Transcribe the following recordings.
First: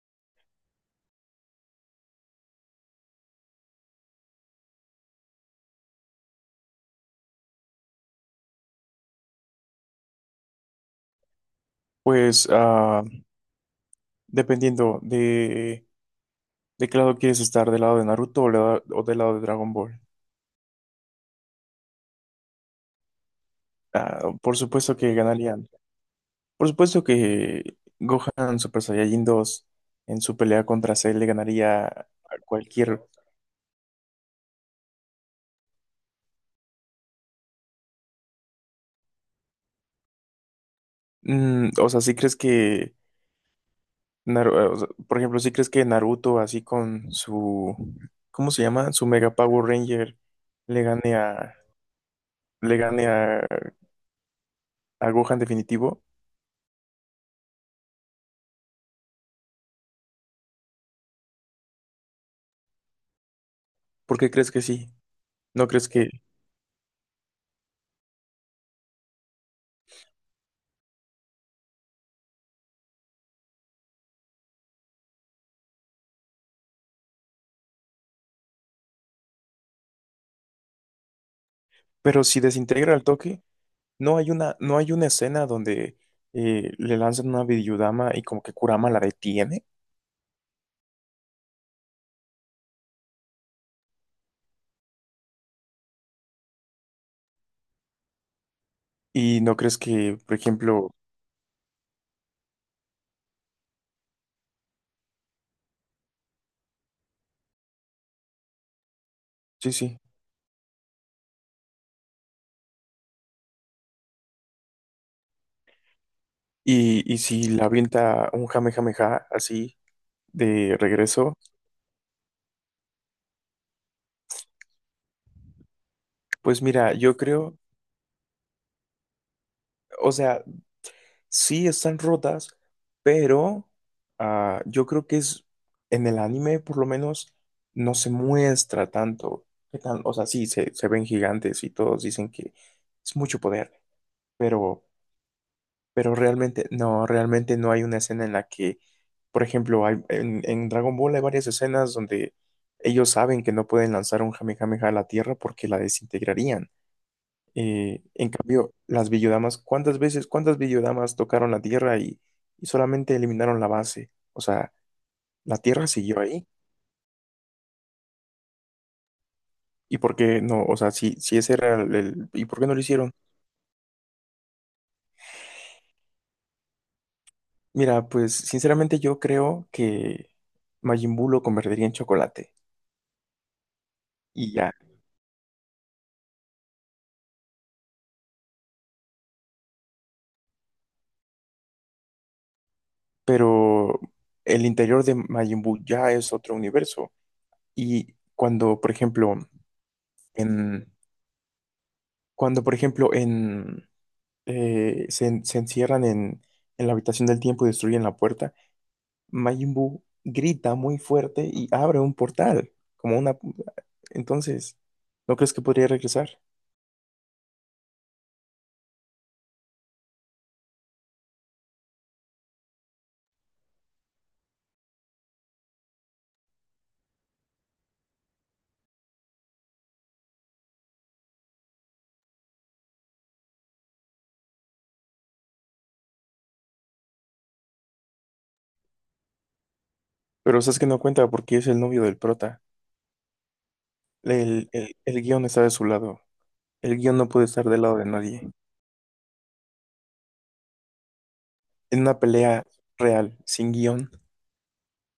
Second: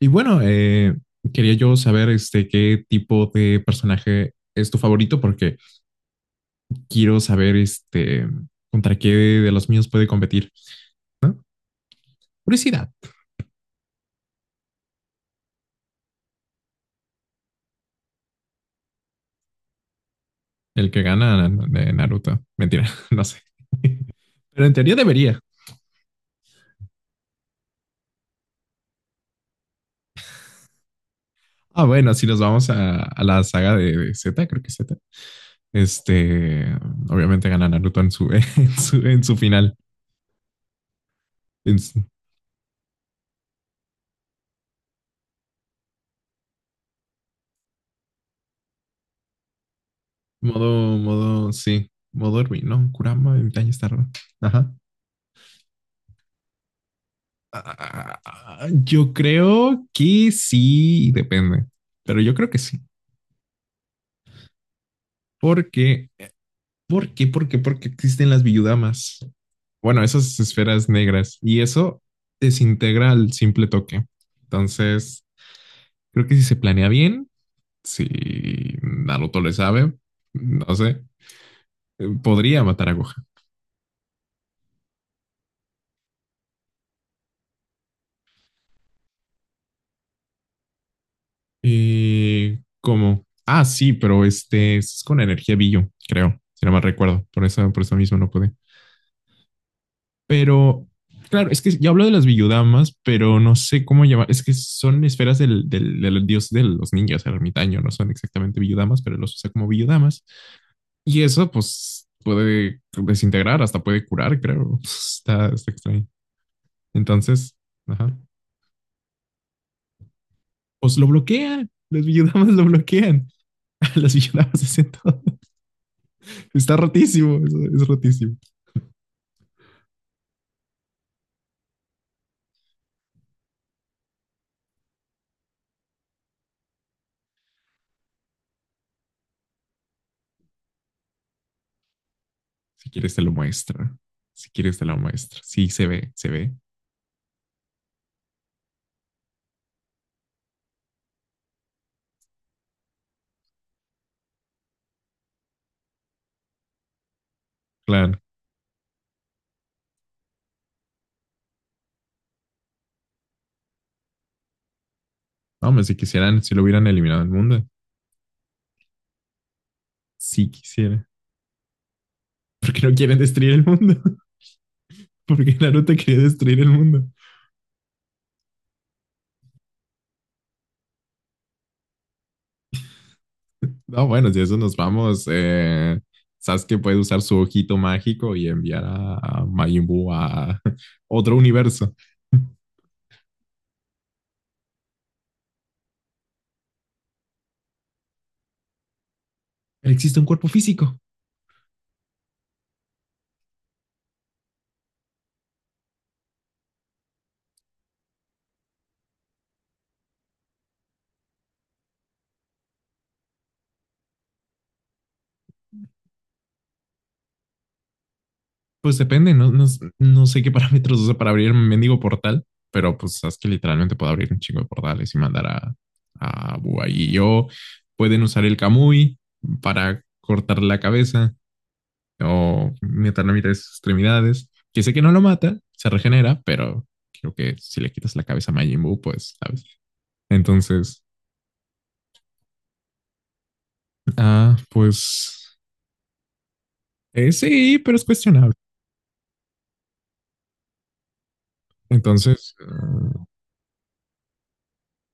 Y bueno, quería yo saber qué tipo de personaje es tu favorito, porque quiero saber contra qué de los míos puede competir. Pues Curiosidad. Dependiendo de qué lado quieres estar, del lado de Naruto o o del lado de Dragon Ball. El que gana de Naruto. Mentira, no sé. Ah, por Pero en teoría supuesto que debería. ganarían. Por supuesto que Gohan Super Saiyajin 2 en su pelea contra Cell le Ah, ganaría bueno, si a nos vamos cualquier... a la saga de Z, creo que es Z. Este, obviamente gana Naruto en su, en su final. Mm, En o sea, su- si crees que... O sea, por ejemplo, si crees que Naruto así con su... ¿Cómo se llama? Su Mega Power Ranger le modo, gane modo, a... sí. Modo Ruin, Le ¿no? gane Kurama, el daño está raro. Ajá. a Gohan definitivo. Ah, yo creo que sí, depende, pero yo creo que sí. ¿Por qué crees que sí? ¿No crees que... Porque, porque existen las viudamas. Bueno, esas esferas negras y eso desintegra al simple toque. Entonces, creo que si se planea bien, si Naruto le sabe, no sé, Pero si podría matar a desintegra el Gohan. toque, no hay una escena donde le lanzan una Bidiyudama y como que Kurama la detiene. Y ¿cómo? Ah, sí, pero este es con energía Billo, creo, si no mal recuerdo. Por eso mismo no pude. Y no crees que, por ejemplo, Pero, claro, es que yo hablo de las villudamas, pero no sé cómo llamar. Es que son esferas del dios de los ninjas, el ermitaño. No son exactamente villudamas, pero los usa como sí, sí. villudamas. Y eso, pues, puede desintegrar, hasta puede curar, creo. Está extraño. Y si Entonces, la ajá. avienta un Jamejameja así de Pues lo regreso, bloquean. Las villudamas lo bloquean. Las villudamas hacen todo. pues Está mira, yo rotísimo. creo, Es rotísimo. o sea, sí están rotas, pero yo creo que es en el anime, por lo menos, no se muestra tanto. O sea, sí, se ven gigantes y todos dicen que Si es quieres te lo mucho poder. muestra. Si quieres pero, te lo muestra. Sí, se pero ve, se ve. Realmente no hay una escena en la que, por ejemplo, en Dragon Ball hay varias escenas donde ellos saben que no pueden lanzar un Kamehameha a la Tierra porque la desintegrarían. Claro. En cambio, las Villodamas, ¿cuántas Villodamas tocaron la Tierra y solamente eliminaron la base? O sea, la No, Tierra hombre, si siguió ahí. quisieran, si lo hubieran eliminado el mundo. ¿Y por qué Si no? O sea, quisiera. Si ese era el ¿y por qué no lo Porque no hicieron? quieren destruir el mundo. Porque Naruto quería destruir el mundo. Mira, pues sinceramente yo creo que Majin Buu lo convertiría en chocolate. No, bueno, si Y eso ya, nos vamos. Sasuke puede usar su ojito mágico y enviar a Majin Buu a otro universo. pero el interior de Majin Buu ya es otro universo. Y cuando, por ejemplo, Existe un cuerpo en, físico. cuando, por ejemplo, se encierran en la habitación del tiempo y destruyen la puerta, Majin Buu grita muy fuerte y abre un portal, como una... Entonces, ¿no crees que podría regresar? Pues depende, no sé qué parámetros usa para abrir un mendigo portal, pero pues sabes que literalmente puedo abrir un chingo de portales y mandar a Bua y yo. Pueden usar el Kamui para cortar la cabeza o meter la mitad de sus extremidades. Que sé que no lo mata, se regenera, pero creo que si le quitas la cabeza a Majin Buu, pues, ¿sabes? Pero sabes que no Entonces, cuenta porque es el novio del prota. El guión pues está de su lado. El guión no puede estar del sí, lado pero de es nadie. cuestionable. En una Entonces, pelea real, sin guión,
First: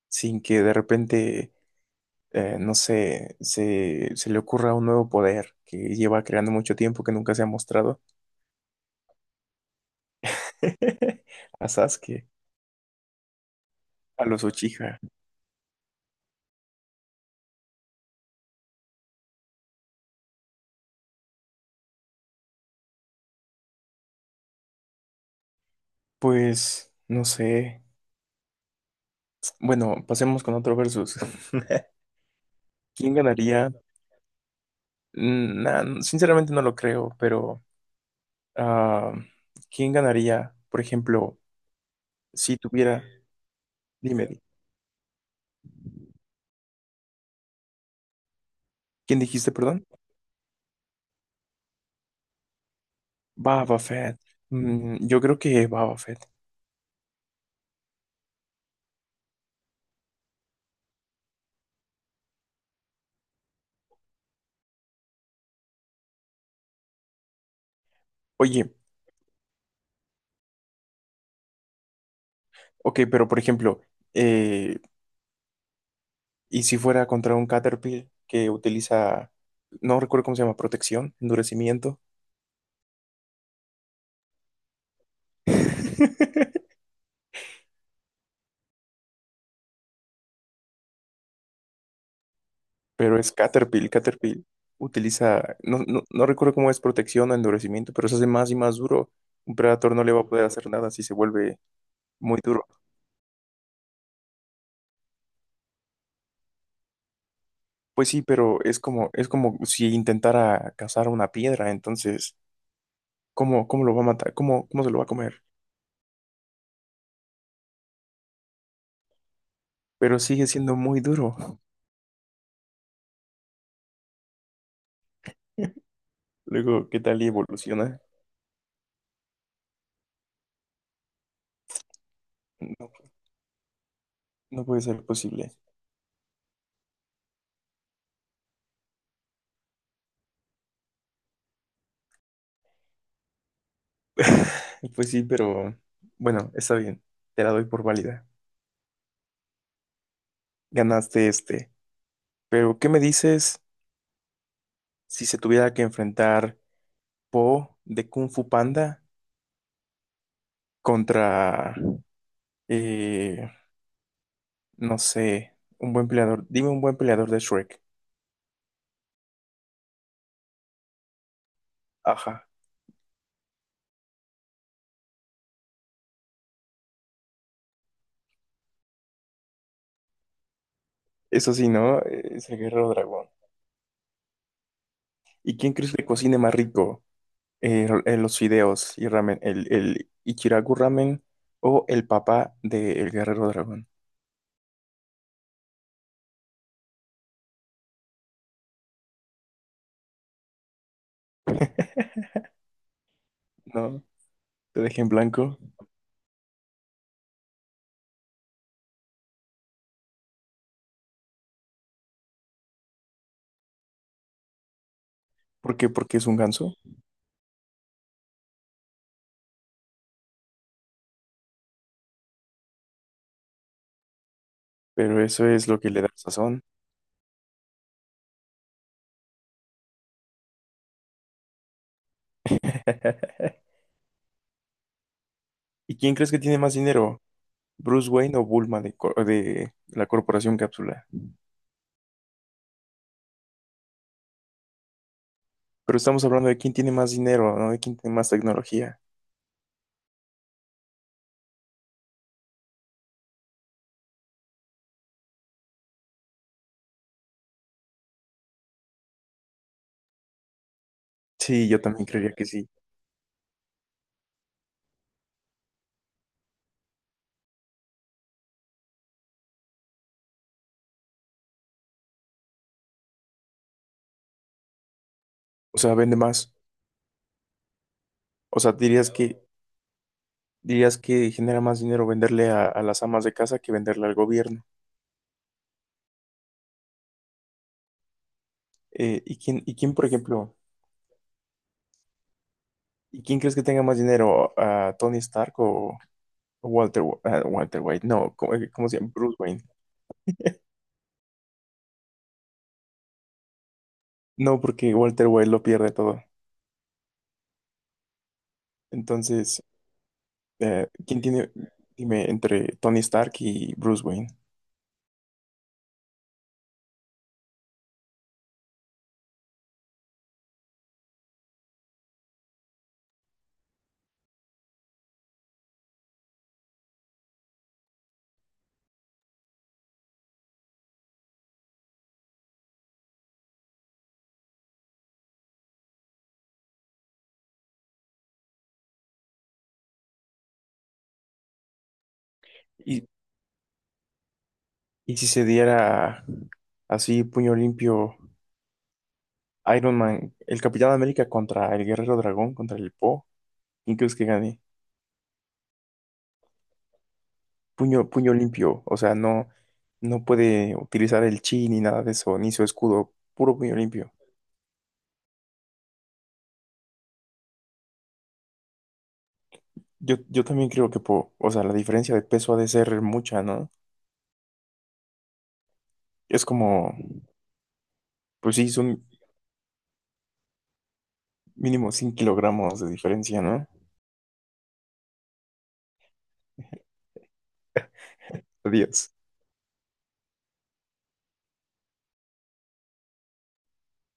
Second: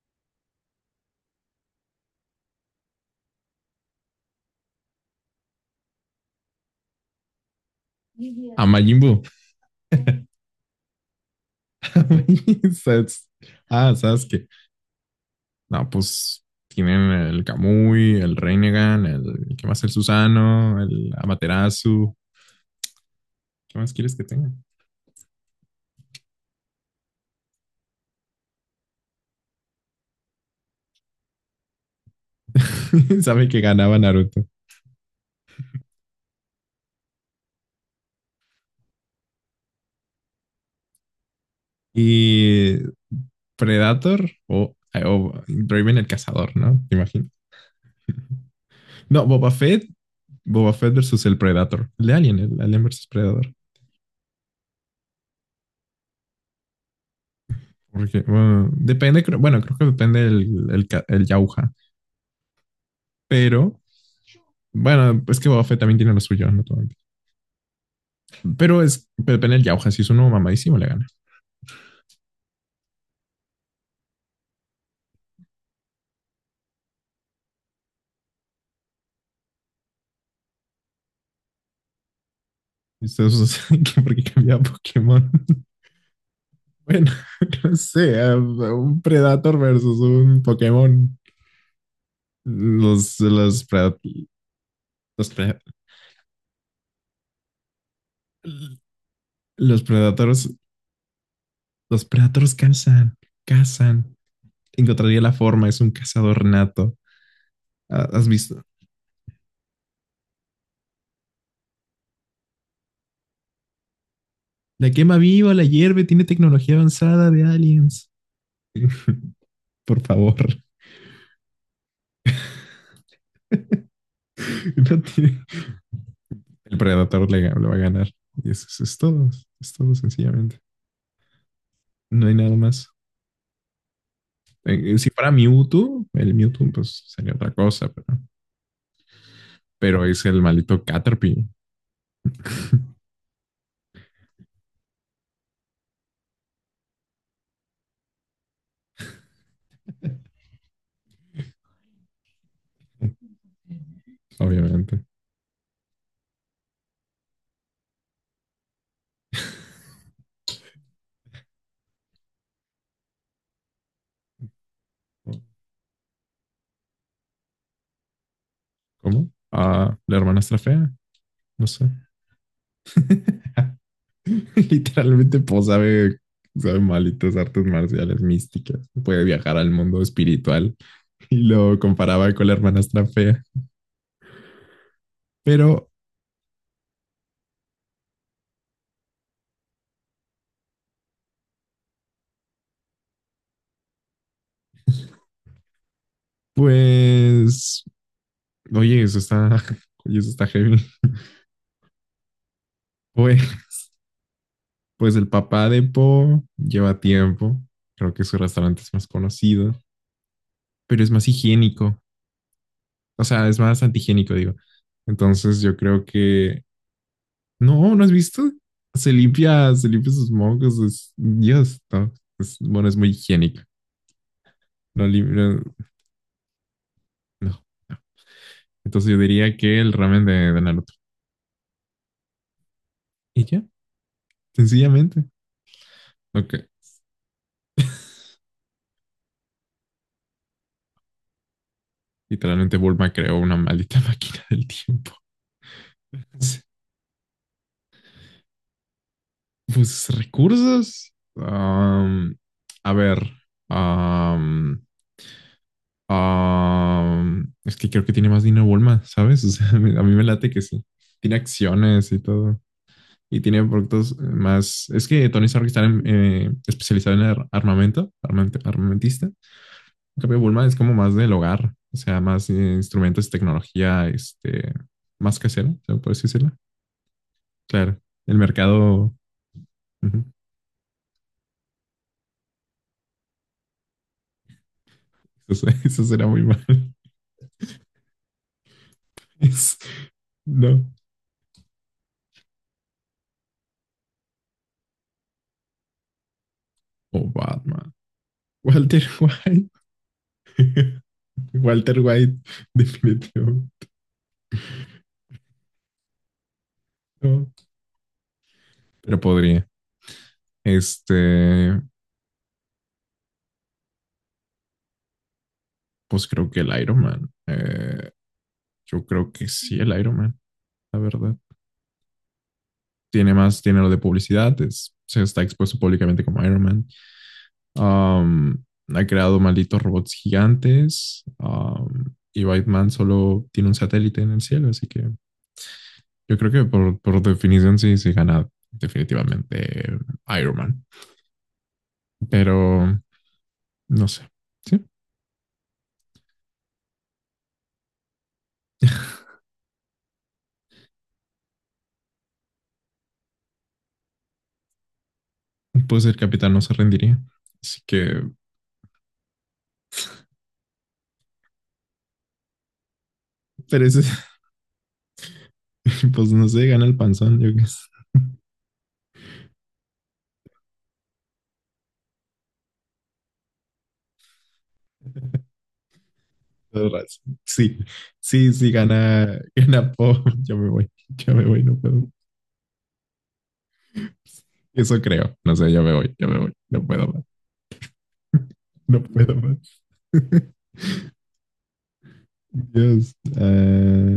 sin que de repente, no sé, se le ocurra un nuevo poder que lleva creando mucho tiempo que nunca se ha mostrado a Majin Buu. a Sasuke, Sas- Ah, a los Sasuke. Uchiha. No, pues tienen el Kamui, el Renegan, el... ¿Qué más? El Susano, el Amaterasu. ¿Qué más quieres que tenga? Pues, no sé. Bueno, pasemos con otro versus. ¿Quién Sabe que ganaría? ganaba Naruto. Sinceramente no lo creo, pero ah, ¿quién ganaría, por ejemplo, si Y tuviera... Predator Dime, o Draven el Cazador, ¿no? Te imagino. ¿quién No, Boba dijiste, Fett. perdón? Boba Fett versus el Predator. El de Alien, el Alien versus Predator. Baba Fett. Mm, yo creo que Baba Fett. Porque, bueno, depende, creo- bueno, creo que depende el ca- el Yauja. Pero, bueno, es que Boba Fett también tiene lo suyo, ¿no? Todo- Oye, Pero es Pepe en el Yauja, si es uno mamadísimo, le gana. ok, pero por ejemplo, eh, ¿y si fuera contra un Caterpillar que utiliza, no recuerdo cómo se llama, protección, endurecimiento? Ustedes saben que porque cambiaba Pokémon. Bueno, no sé, un Predator versus un Pokémon. Pero Los, es los, Caterpillar, pred, Caterpillar. los, Utiliza, pred, no recuerdo cómo es protección o endurecimiento, pero se hace más y más duro. Un los Predator no le va a poder Predators, hacer nada si se vuelve los muy Predators duro. cazan, cazan. Encontraría la forma, es un cazador nato. Pues sí, ¿Has pero visto? Es como si intentara cazar una piedra, entonces, ¿cómo, cómo lo va a matar? ¿Cómo, cómo se La lo va a quema comer? viva, la hierve, tiene tecnología avanzada de aliens. Por Pero favor, sigue siendo muy duro. no tiene el Luego, ¿qué tal y Predator le va a evoluciona? ganar. Y eso es todo sencillamente. No hay nada más. No, no puede ser Si fuera posible. Mewtwo, el Mewtwo pues sería otra cosa, pero es el maldito Caterpie. Pues sí, pero bueno, está bien. Te la doy por válida. Ganaste este. Pero, ¿qué me dices Obviamente. si se tuviera que enfrentar Po de Kung Fu Panda contra, eh, no sé, un buen peleador? Dime un buen peleador de Shrek. ¿Cómo? Ah, la hermanastra fea, no sé. Ajá. Literalmente, pues sabe, sabe malitas artes marciales místicas. Puede viajar al mundo espiritual y Eso sí, lo ¿no? comparaba con Es la el guerrero hermanastra dragón. fea. ¿Y quién Pero, crees que cocine más rico? Los fideos y ramen. ¿El Ichiraku ramen o el papá del guerrero dragón? pues, oye, eso está, oye, eso está heavy. Pues, No, te dejé en pues el blanco. papá de Po lleva tiempo. Creo que su restaurante es más conocido, pero es más higiénico. O sea, es más antihigiénico, digo. Entonces yo ¿Por qué? creo Porque es un que... ganso. No, ¿no has visto? Se limpia sus mocos. Es- Dios, no. Es- bueno, es muy higiénico. No, Pero lim- eso no, es lo que le da sazón. no. Entonces yo diría que el ramen de Naruto. ¿Y ya? Sencillamente. ¿Y quién crees que Ok. tiene más dinero? ¿Bruce Wayne o Bulma de la Corporación Cápsula? Literalmente Bulma creó una maldita máquina del tiempo. Pero estamos hablando de Sí. quién tiene más dinero, ¿no? De quién tiene más tecnología. Pues recursos. A ver. am, es que creo que tiene más dinero Bulma, ¿sabes? O sea, a mí me late que sí. Tiene Sí, yo también acciones y creería que todo. sí. Y tiene productos más. Es que Tony Stark está en- especializado en ar- armamento, armament- armamentista. En cambio, Bulma es como más del hogar. O sea, más instrumentos, tecnología, más casera, O sea, ¿se vende puede decirlo? más. Claro. El O sea, mercado. Ujú. dirías que genera más dinero venderle a las amas de casa que venderle al gobierno. Eso, se- eso será muy mal. ¿Y Es- quién, por ejemplo, no. ¿y quién crees que tenga más dinero? ¿A Tony Stark o? O Walter Batman. White, no, ¿cómo se Walter llama? Bruce Wayne. White. Walter White, definitivo. No, porque Walter White lo pierde todo. No. Pero Entonces, podría. eh, ¿quién tiene, Este, dime, ¿entre Tony Stark y Bruce Wayne? pues creo que el Iron Man. Yo creo que sí, el Iron Man, la verdad. Tiene más dinero de publicidad, es- se está expuesto públicamente como Iron Man. Am, ha creado malditos robots gigantes. Y Batman solo tiene un satélite en el cielo, así que yo creo que por definición sí, sí gana definitivamente Iron Man. Pero Y, no sé. Sí, y si se diera así, puño limpio. Iron Man, el Capitán América contra el Guerrero Dragón, contra el Po. ¿Quién crees que gane? pues el capitán no se rendiría. Así Puño, que, puño limpio. O sea, no, no puede utilizar el chi ni nada de eso, ni su escudo. Puro puño pero ese- limpio. pues no sé, gana el panzón. Yo qué sé. Yo también creo que Po. O sea, la diferencia de peso ha de ser mucha, ¿no? Es Todo como, raro. Sí, sí, pues sí, sí, son gana, gana Poe. Yo me voy, no mínimo puedo. 100 kilogramos de diferencia, ¿no? Eso creo. No sé, yo me voy, yo me voy. No puedo más, no Adiós. puedo más. Dios. Ah,